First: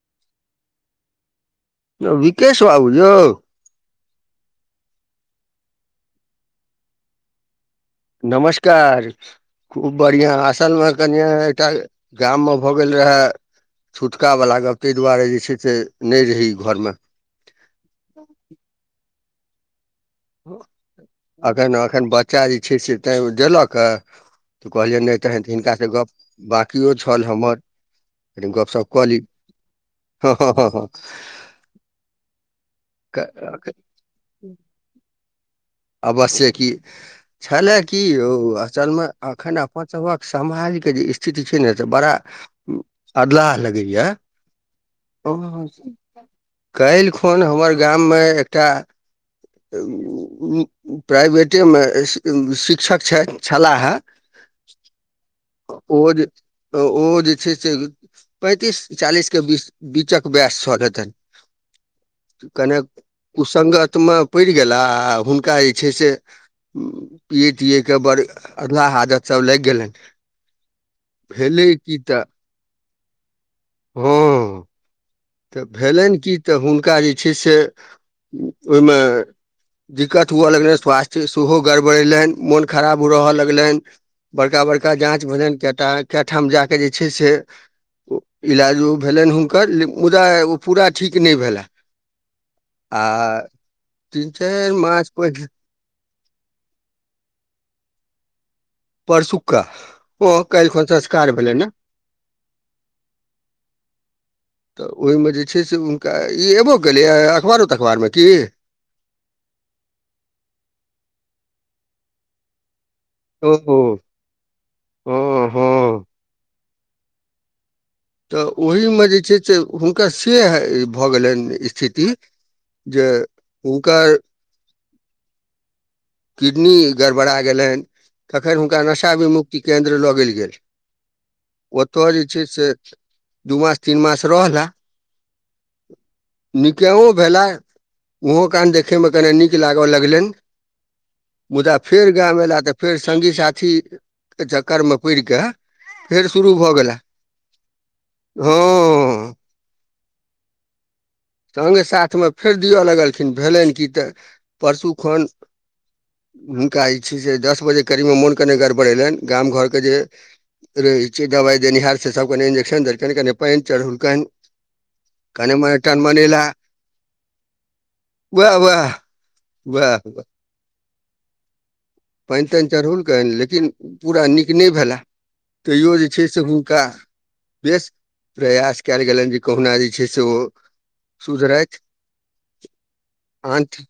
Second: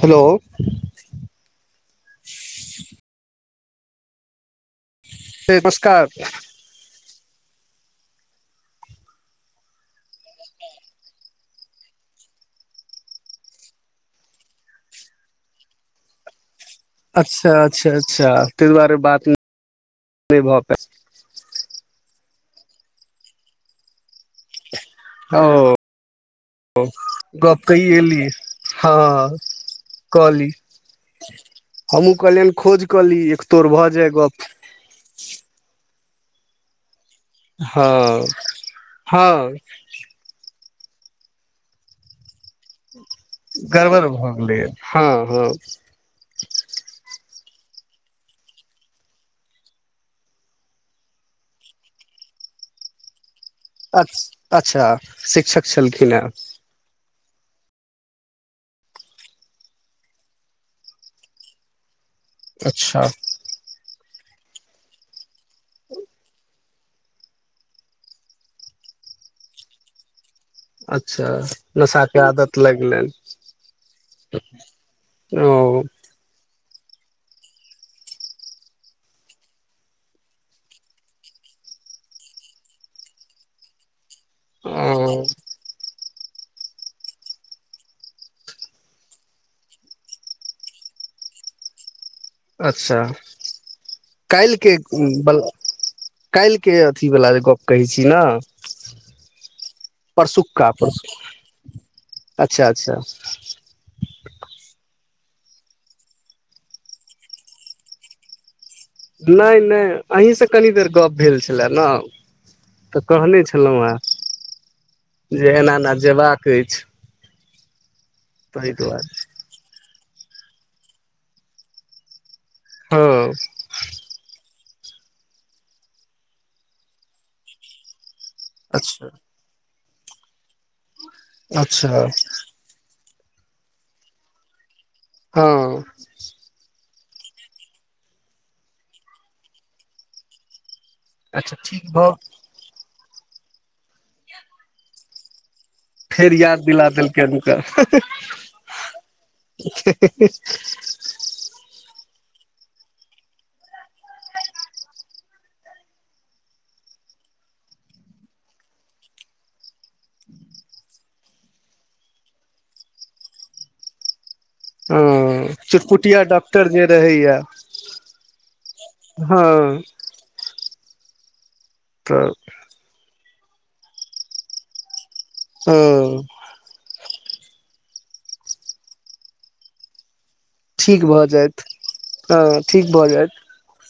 Hello. Vikesh बाबू यौ। ह नमस्कार। नमस्कार। खूब बढ़िया आसल मे कनि एकटा गाम मे भऽ गेल रहै। छुटकावला गप ताहि दुआरे जे छै से नहि रही ई घरमे। अच्छा अच्छा अच्छा तहि दुआरे बात नहि भऽ पैल। एखन एखन बच्चा जे छै से तैँ देलक ह तऽ कहलियै नहि। पायल तखन तऽ ओ हिनकासँ गप्प बाकिओ छल हमर गप कहि एली कनि गपशप कऽ ली। हँ हं कहली हं‌ हं हं। हमहूँ कहलियैन खोज कऽ ली एक तोर भऽ जाय गप। अवश्य की छलै कि यौ हँ असलमे हँ एखन अपन। सभक समाजके जे स्थिति छै ने से बड़ा। अदलाह लगैया। गड़बड़ भऽ गेलै हँ हँ काल्हि खन हमर गाममे एकटा। प्राइभेटेमे शिक्षक छथ। अ अच्छा शिक्षक छलखिन हेँ। तऽ ओ जे छै से। पैंतीस चालीस के बीच बीचक वैस छल हेतैन। कनेक अच्छा कुसंगत मे पड़ि गेला आ हु। हुनका जे छै से पियए तियए के बड़ अधला हादत सब लागि गेलैन। अच्छा नशा के आदत लाइग गेलैन। हँ तऽ भेलैन कि तऽ हुनका जे छै से ओहिमे। दिक्कत हुअ लगलैन स्वास्थ्य सेहो गड़बड़ेलैन मोन खराब रहै लगलैन। बड़का बड़का ओ जाँच भेलैन केटा। कए ठाम जााकऽ जे छै से इलाज ओ भेलैन हुनकर। मुदा ओ पूरा ठीक नहि भेलै। अच्छा तीन चारि काल्हिके मास पहि बला। काल्हिके अथी वला जे गप कहै छी न। परसुका ओ काल्हिखन परसु संस्कार भेलैन। [inaudible] अच्छा अच्छा तऽ ओहिमे जे छै से हुनका ई एबो केलैए अखबारो त अखबारमे की। नहि नहि अहीँसँ कनी देर गप्प भेल छलै न। तऽ कहने ओहो छलहुँ हेँ हँ जे एना- एना हँ जेबाक अछि। तऽ ताहि ओहीमे दुआरे जे छै से हुनका से भऽ गेलैन स्थिति। जे हँ हुनकर। किडनी गड़बड़ा गेलैन तखन हुनका अच्छा नशा भी मुुक्त। केन्द्र लऽ गेल गेलयैन अच्छा ओतअ जे छै से। दू मास, तीन मास रहला हां। निकैओ भेला मुंहो कान देखय मे कनै नीक लागय लगलैन अच्छा मुदा ठीक फेर भऽ गाम ऐला तऽ फेर संगी साथी के चक्कर मे पड़ कै फेर शुरू याद भऽ दिला गेला, देलकै हुनकर हां। है है है संगे साथ मे फेर दिअ लगलखिन्ह भेलैन की तऽ परसू खन हुनका जे छै से दस बजे करीब मे मोन कने गड़बड़े लैन गाम घर के जे रह छै दवाय देनिहार से सब कनै इंजेक्शन देलकैन कनै पैन चढ़ौलकैन औ चुट-पुट टिया डॉक्टर जे रहय यै वाह वाह हां [unintelligible] तऽ पैन-तैन चढ़ौलकैन लेकिन पूरा नीक नै भेलाह तैयो जे हँ छै से हुनका बेस प्रयास कैल गैलेन जे कोहना जे छै से ओ ठीक भऽ जाएत, हां ठीक भऽ जाएत आनठा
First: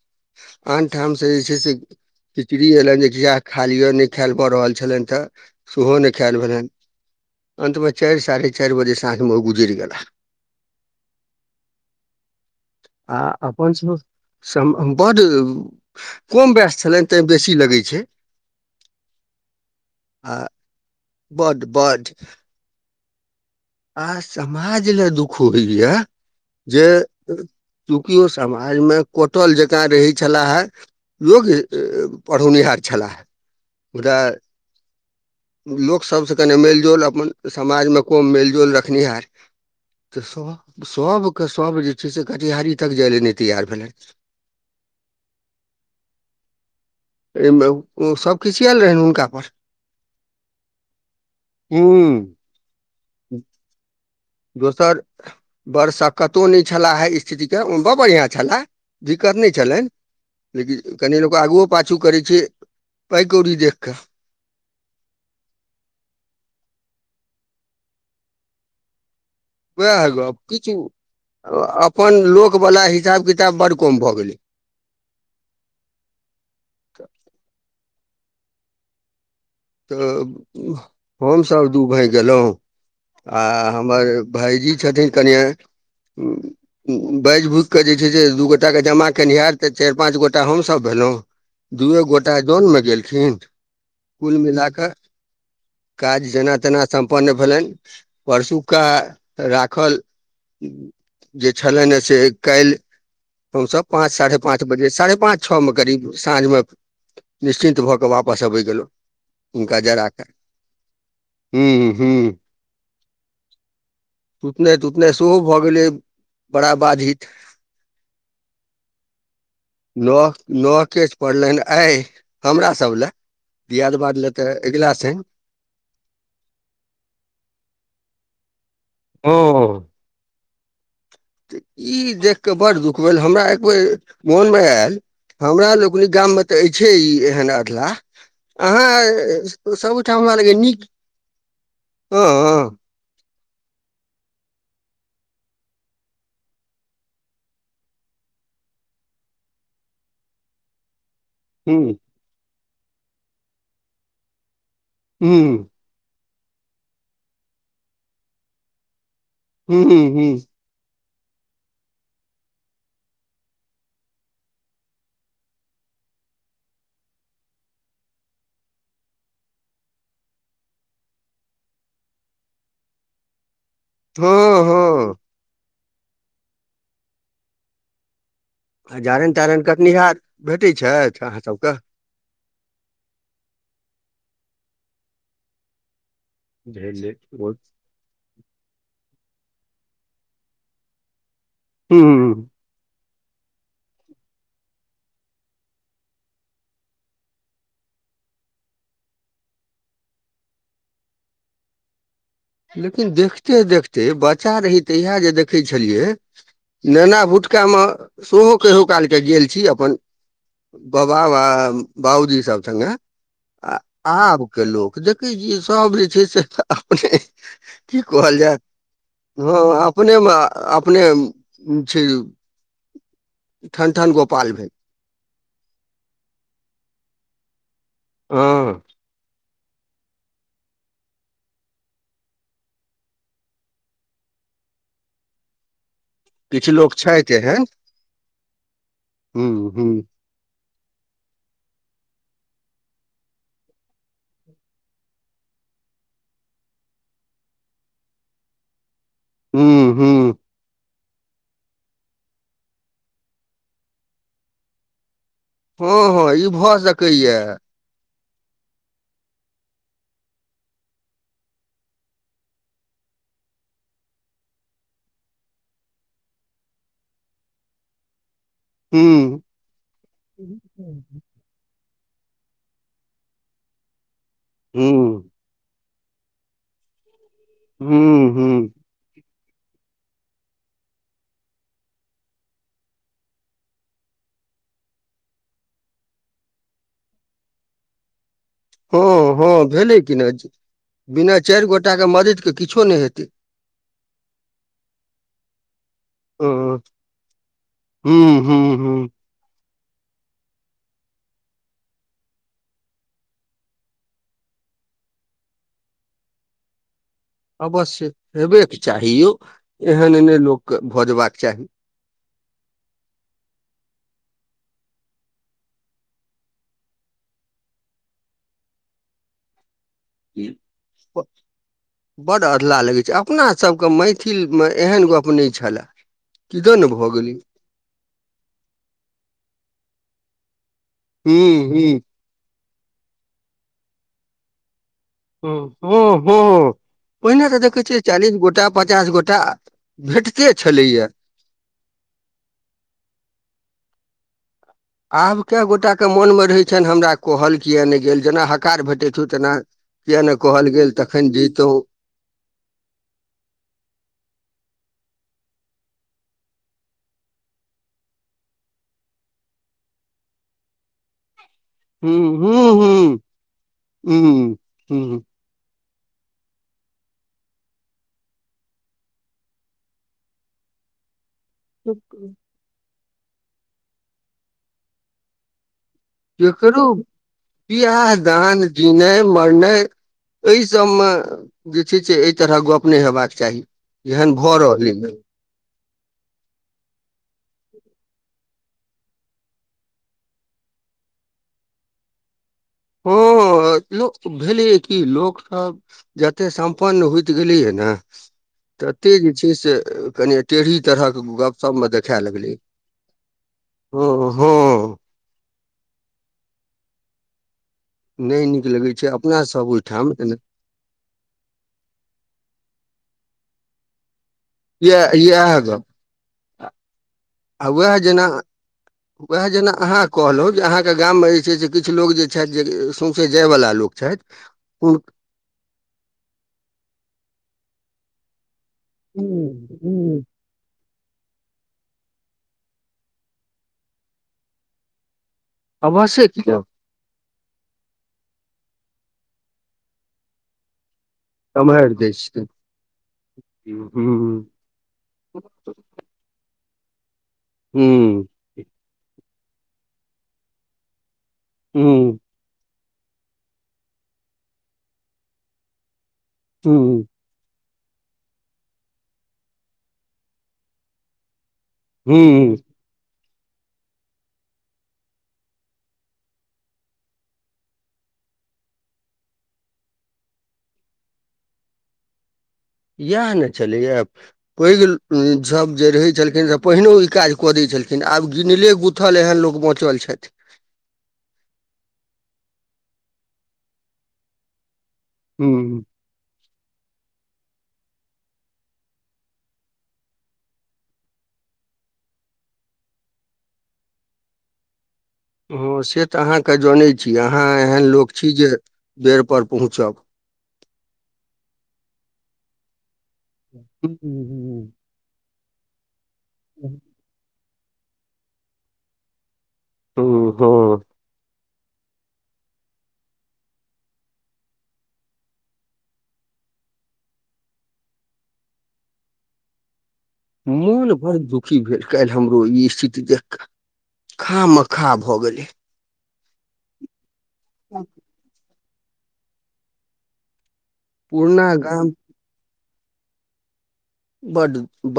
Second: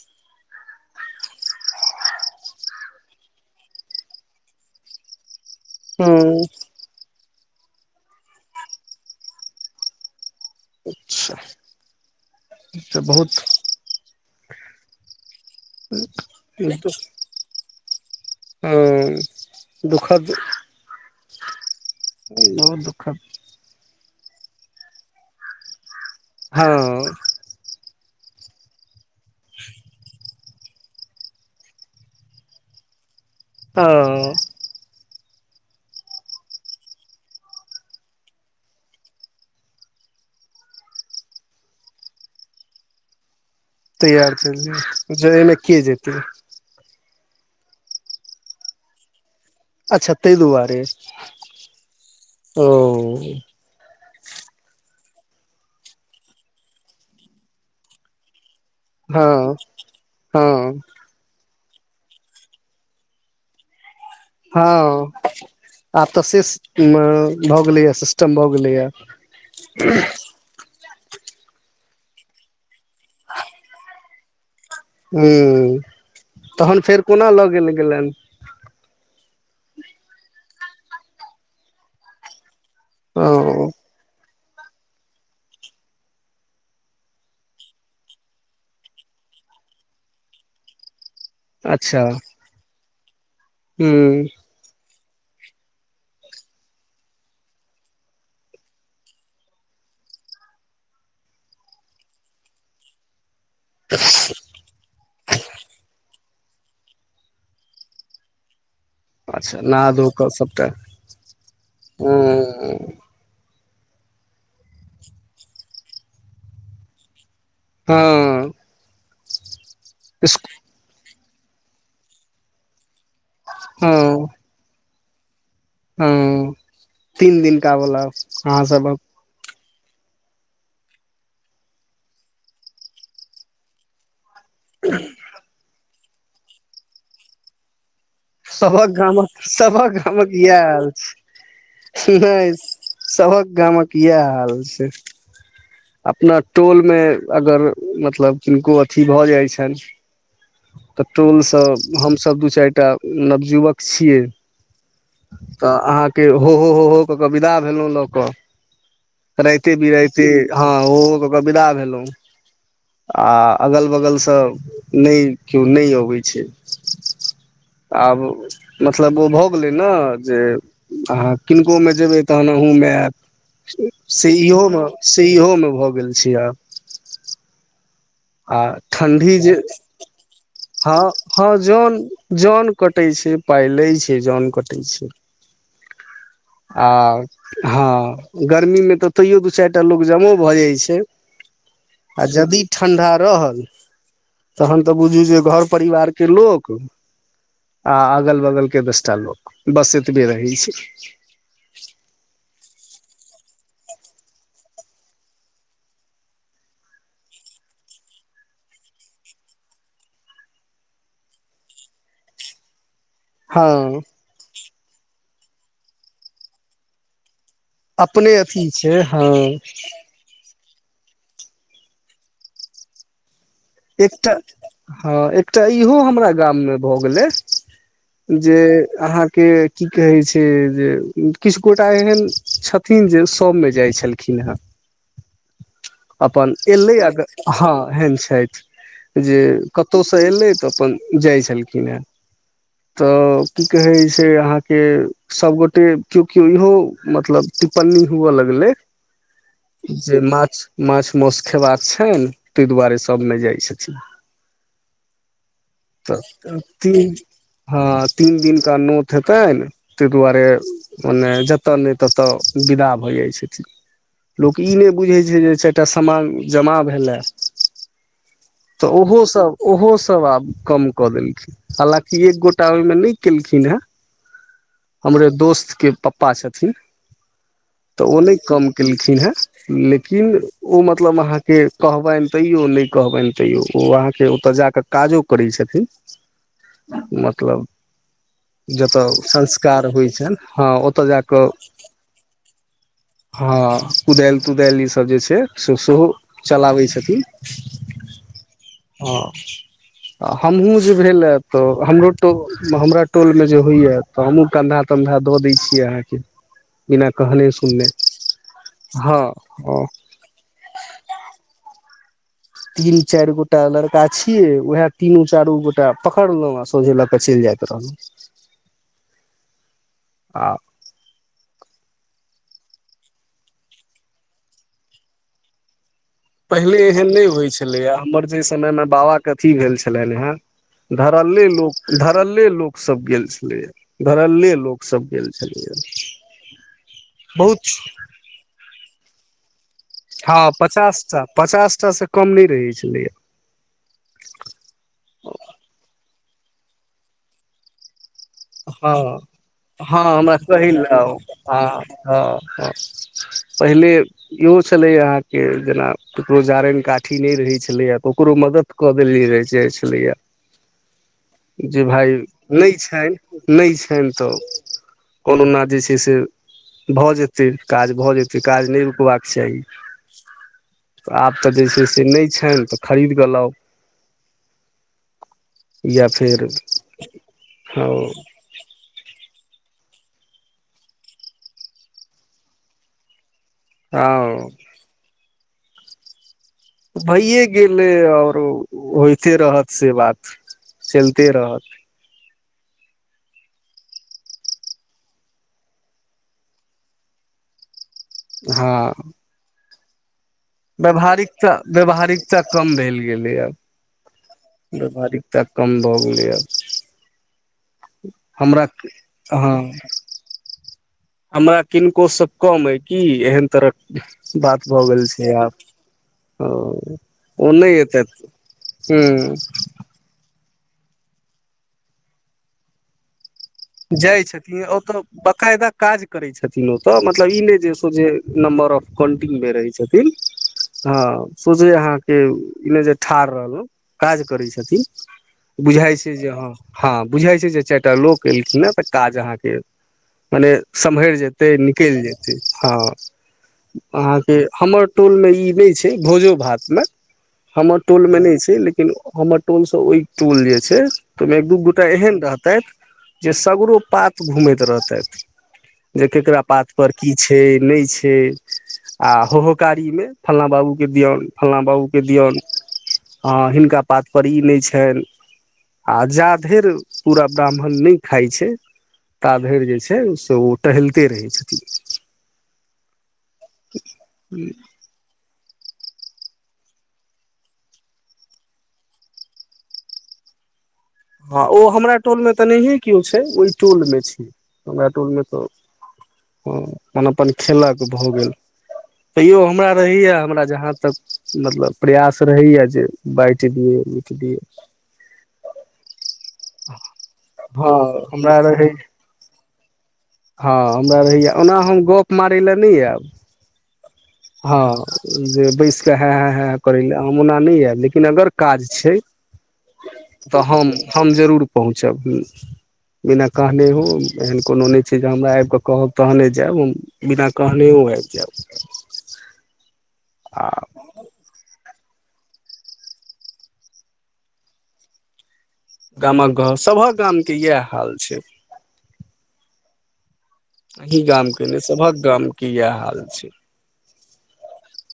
आनठाम से जे छै से खिचड़ी ऐलैन जे जे यैह खा लिअ नै खाएल भ रहल छलैन तऽ सेहो नै खैल हँ भेलैन। अन्तमे चाएर साढ़े चाएर बजे साँझ मे ओ गुजैर गेलाह। तऽ बहुत आब पंच में सम अम बड उम्म कम [unintelligible] छलैन तै बेसी लगै छै। आं दुःखद आ बड्ड बड्ड बहुत दुःखद आ समाज लै दुख होय यै हँ जे ए चूँकि ओ समाज मे कटल जकाँ रहै छलाह। योग्य ए-ए पढ़ौनिहार छलाह। औ लोक सबसे कने मेल-जोल अपन समाज मे कम मेल-जोल रखनिहार तै सब सबके सब जे छै से कटिहारी तक जाय लै नै तैयार भेलय तैयार करलिए जे ऐ मे के जेतय? ऐ मे उ सब खिसयैल रहैन हुनका पर अच्छा तै दुआरे? हूँ। औ दोसर बरसकत्तो नै छलाह हें स्थितिके बड़ बढ़िया छलाह। हँ दिक्कत नै छलैन हँ लेकिन कनि लोक आगुवो पाछू करै छै पाइ कौड़ी देख कै हां आब तऽ सिस मे भऽ गेलय यै सिस्टम भऽ गेलै यै। वैह गप [unintelligible] अपन लोक बला हिसाब-किताब बड कम भऽ गेलै हुं तहन फेर कोना लऽ गेल गेलैन तब हमसब दू भाय गेलौ आ ओ हमर भायजी छथिन कनिए उम्म उम्म बाएज भूक के जे छै से दू गोटा के जमा केनिहार तै चाएर पांच गोटा हम सब भेलौं दूए गोटा जोन मे गेलखिन्ह हूं। मिला कै काज जेना-तेना सम्पन्न भेलैन परसूका राखल। जे छलनि ह से काल्हि, हमस पाँच साढ़े पाँच सात बजे, साढ़े पाँच छ में करीब साँझ मे निश्चिन्त भऽ कऽ वापस अबै गेलहुँ। अच्छा हुनका नहा जरा धो कऽ सभटा हू- हू। हूँ सुतनाइ- तुतनाइ सेहो भऽ गेलै बड़ा बाधित। हँ। नह- नहकेस पड़लैन आइ हमरा सब लए। दियाद- बाद ले तऽ अगिला सैन। हंऽ तीन दिन का बला अहाँ सबहक ओ। ई देख के बड़ दुख भेल, हमरा एक बेेर मोन मे आयल, हमरा लोक पूरे गाम मे तऽ अइछे ई एहन अधलाह। सभक गामक अहाँ सब उठाम हमरा लैगैया नीक। हँ नै सबहक गामक इएह हाल छै। अपना टोल मे अगर मतलब, किनको अथी भऽ जाइ छैन [inaudible] तऽ टोलसँ हूं हमसब दू- चारि टा नवजुवक छियै। हूं। तऽ अहाँके हो- हो -हो -हो कऽ के विदा भेलहु लऽ कऽ, राइते हूं बिराइते। हूं हँ हो- हो कऽ के विदा भेलहुं। आ अगल बगल सऽ नै कीयो नै अबै छै। आब मतलब ओ भऽ गेलै ने जे अहाँ किनको में जेबै, तहन अहूँमे आयत। से हँ इहो में हँ से इहो में भऽ गेल छै आब। आ जारनि ठण्डी जे तारनि कटनिहार भेटै हँ- छथि अहाँ हँ सबके जाॅन- जाॅन कटै छै, पाइ लै छै, जाॅन कटै छै। आ भेलै हँ गर्मी में तऽ तइयो दू- चारि टा लोक जम भऽ जाइत छै। आ हूं जदि ठंडा रहल तहन तऽ बुझू जे, घर परिवार के लोक आ अगल- बगल के दस टा लोक, बस एतबे रहै छै। लेकिन देखते- देखते बच्चा रही तहिया जे, देखै छलियै नेना भुटका मे सेहो कहियो कालके गेल छी अपन बाबा आ बाबू जी सब संगे। हँ आ आब के लोक देखै छियै सभ जे छै से अपने की अपने कहल जाय, अथी छै हँ अपने मे अपने छै उ एकटा भेल हॅं इहो हमरा गाम में भऽ गेलै जे हँ अहां के की कहे छै जे, किछ गोटा एहन छथिन जे सब में जाय छलखिन। खीन हऽ। अपन किछु लोक एलै आ छथि एहन हँ एहन छाइथ। जे हूँ हूँ कतहुसँ एयलै, तऽ अपन जाइ छलखिन हे। तऽ की कहै छै अहाँ के सब गोटे क्यओ - क्योओ इहो मतलब, टिप्पनी हुअऽ लगलै हूँ जे हूँ माछ- माछ- मौस खेबाक छइन तैं, दुआरे सब में जाइ [unintelligible] तऽ हँ हँ ई भऽ ती सकैया हँ तीन दिननका नोत हेतैन। ताहि दुआरे मने जतय नहि ततय विदा भऽ जाइत छथि। लोक ई नहि बुझै छै जे चारि टा सामान जमा भेलै। तऽ हूँ ओहोसभ ओहोसभ आब कम हूँ कऽ देलखिन। हलाकि एक गोटा ओहिमे नहि केलखिन हे हमरे दोस्त के पा प्पा छलखिन त ओ हूँ न हूँ कम केलखिन हे लेकिन ओ मतलब अहाँके कहबनि तैयो नहि कहबनि तैयो ओ अहाँके ओतऽ जा कऽ काजो करै छथिन मतलब जतय हँ हँ संस्कार भेलै होइ कि ने छनि हँ ओतय जा बिना कऽ चारि गोटाके मदतिके किछो नहि हेतै हँ कुदालि तुदल ई सब जे छै से सेहो चलाबै छथिन। हू-हू-हू आ हमहहुँ जे भेल ह तऽ हमरोटो हमरा टोल में जे होइए। तऽ हमहुँ कन्धा तन्धा दऽ दै छियै अहाँके। बिना कहनेे। अवश्य हेबेके चाही यौ हँ एहन ए नहि लोक के भजबाक चाही। तीन चारि गोटा लड़का छियै उएह तीनू चारू गोटा पकड़लहुँ आ सोझे लऽ क चलि जाइत रहलहुँ। ह आ प बड्ड अललाह लगै छै अपनासभ के मैथिलमे एहन गप्प नहि छलए। पहिले किदन भऽ एहन नहि गेलै होइत छलैए हमर जेहि समय मे बाबाके अथी भेल छलनि हे। हूँ धरल्ले हूँ लोक धरल्ले लोक सब गेल छले धरल्ले लोक सब गेल। छलैए हो-हो-हो पहिने बहुत तऽ देखै छियै चालीस गोटा पचास गोटा अ। भेटते छलैया। पचासटासँ कम नहि रहै छलैय। आब केए गोटा के मोन मे रहे छनि हमरा कहल किया ने गेल। जेना हकार भेटे हँ छौ तेना हँ किया ने कहल गेल तखैन जैतौ। [unintelligible] हँ-हँ [unintelligible] पहिले। इहो छलैए अहाँ के जेना ककरो जारनि काठी नहि रहे छलैया त ओकरो मदद। कदेली रहै छै छलैया। जे भाय हूँ नहि हूँ छनि नहि छनि तऽ हूँ हूँ हूँ कोनो ना जे छै। से भऽ जेतै काज, भऽ जेतै काज नहि रुकबाक चाही। आब तऽ जे छै से नहि छनि तऽ खरीद कऽ लाउ [unintelligible] या फ केकरो बियाह दान जिनाइ मरनाइ एहि सबमे जे छै से एहि तरह गप नहि हेबाक चाही एहन हँ भऽ रहलै अइ। भइए गेलऐ आओर ओ होइते रहत से बात। चलिते रहत। हँ-हँ लोक भेलै कि लोकसभ। जते सम्पन्न होइत गेलैये ने हँ तते जे छै से कनिए टेढ़ी तरह के व्यावहारिकता गपशप मे देखा व्यावहारिकता लगलेए कम भेल गेलै आब [unintelligible] व्यावहारिकता कम भऽ गेलै आब। नहि हमरा नीक के लगै छै अपना सब हँ। [unintelligible] ओहिठाम हमरा किनको स कम अइ की एहन तरहक बात भऽ गेल इएह छै इएह गप आब। ओ आ ओनै उएह एतैथ हूँ। कहलों जे अहाँके गाम में जे छै से किछ लोक जे छैथ जे सोंसे जाय वला। जाइ छथिन ओ तऽ बकायदा। काज करै छथिन ओतऽ मतलब ई नै जे सोझे नम्बर ऑफ काउंटिंगमे रहै छथिन। हँ सोझे अहाँके इनइजे ठाढ़ रहलहुँ काज करै छथिन। बुझाई छै अवश्ये जे हँ किया हँ बुझाई छै जे चैर टा लोक। केलखिन हँ तऽ काज अहाँके मने समहैर जेत तै सम्हारि निकैल दै जेतै छथिन हँ अहाँके हूँ हमर टोलमे ई नै छै भोजो भातमे, हमर टोलमे हूँ नै छै लेकिन हमर टोल स ओइ टोल जे छै, तै मे एक दू गोटा एहन हूँ रहतैथ जे सगरो पात घुमैत रहतैथि जे केकरा पात पर हूँ की छै नैय छै आ होहोकारीमे फल्लाँ बाबूके दियौन फल्लाँ बाबू के दियौन हूँ हँ हिनका पात पर ई नेय छैन आ जा धेर पूरा ब्राह्मण नैय खाइ छै ता धैर जे छै से ओ टहलते रहै छथिन। येह न छलैए पैघ ल झब जे रहै छलखिन से पहिनो ई काज कऽ दै छलखिन आब गिनले गुथल एहन लोक बँचल छैथ। हँ ओ हमरा टोल मे तऽ नहिए किओ छै, ओहि टोल मे छै हमरा टोल मे। तऽ हूँ हँ अपन -अपन खेलक भऽ गेल। तैयो हमरा रहैया, हमरा जहाँ तक मतलब प्रयास रहैया जे बाँटि दियै बुटि दियए। हँ से तऽ अहाँके जनै छी, अहाँ हँ एहन लोक छी हमरा जे रहै बेर पर पहुँचब। हँ हमरा रहैया ओना हम गप मारै लए नै ऐब। [unintelligible] हँ जे बैस के है -है -है करै लए हम ओना नै ऐब, लेकिन अगर काज छैय तऽ हम- हँ हम जरूर पहुँचब। बिना कहने हो एहन कोनो नै छै जे हमरा आइब कऽ कहब तहने जैब हम। बिना कहनेयों आइब जैब। मोन भर झुक की भेल काल्हि हमरो ई स्थिति देखका, खामखा भऽ गेलै। गामक घर सबहक गामके यैह हाल छैय। अहीं गाम के ने सभहक गाम के यैह हाल छै। बड बड [unintelligible]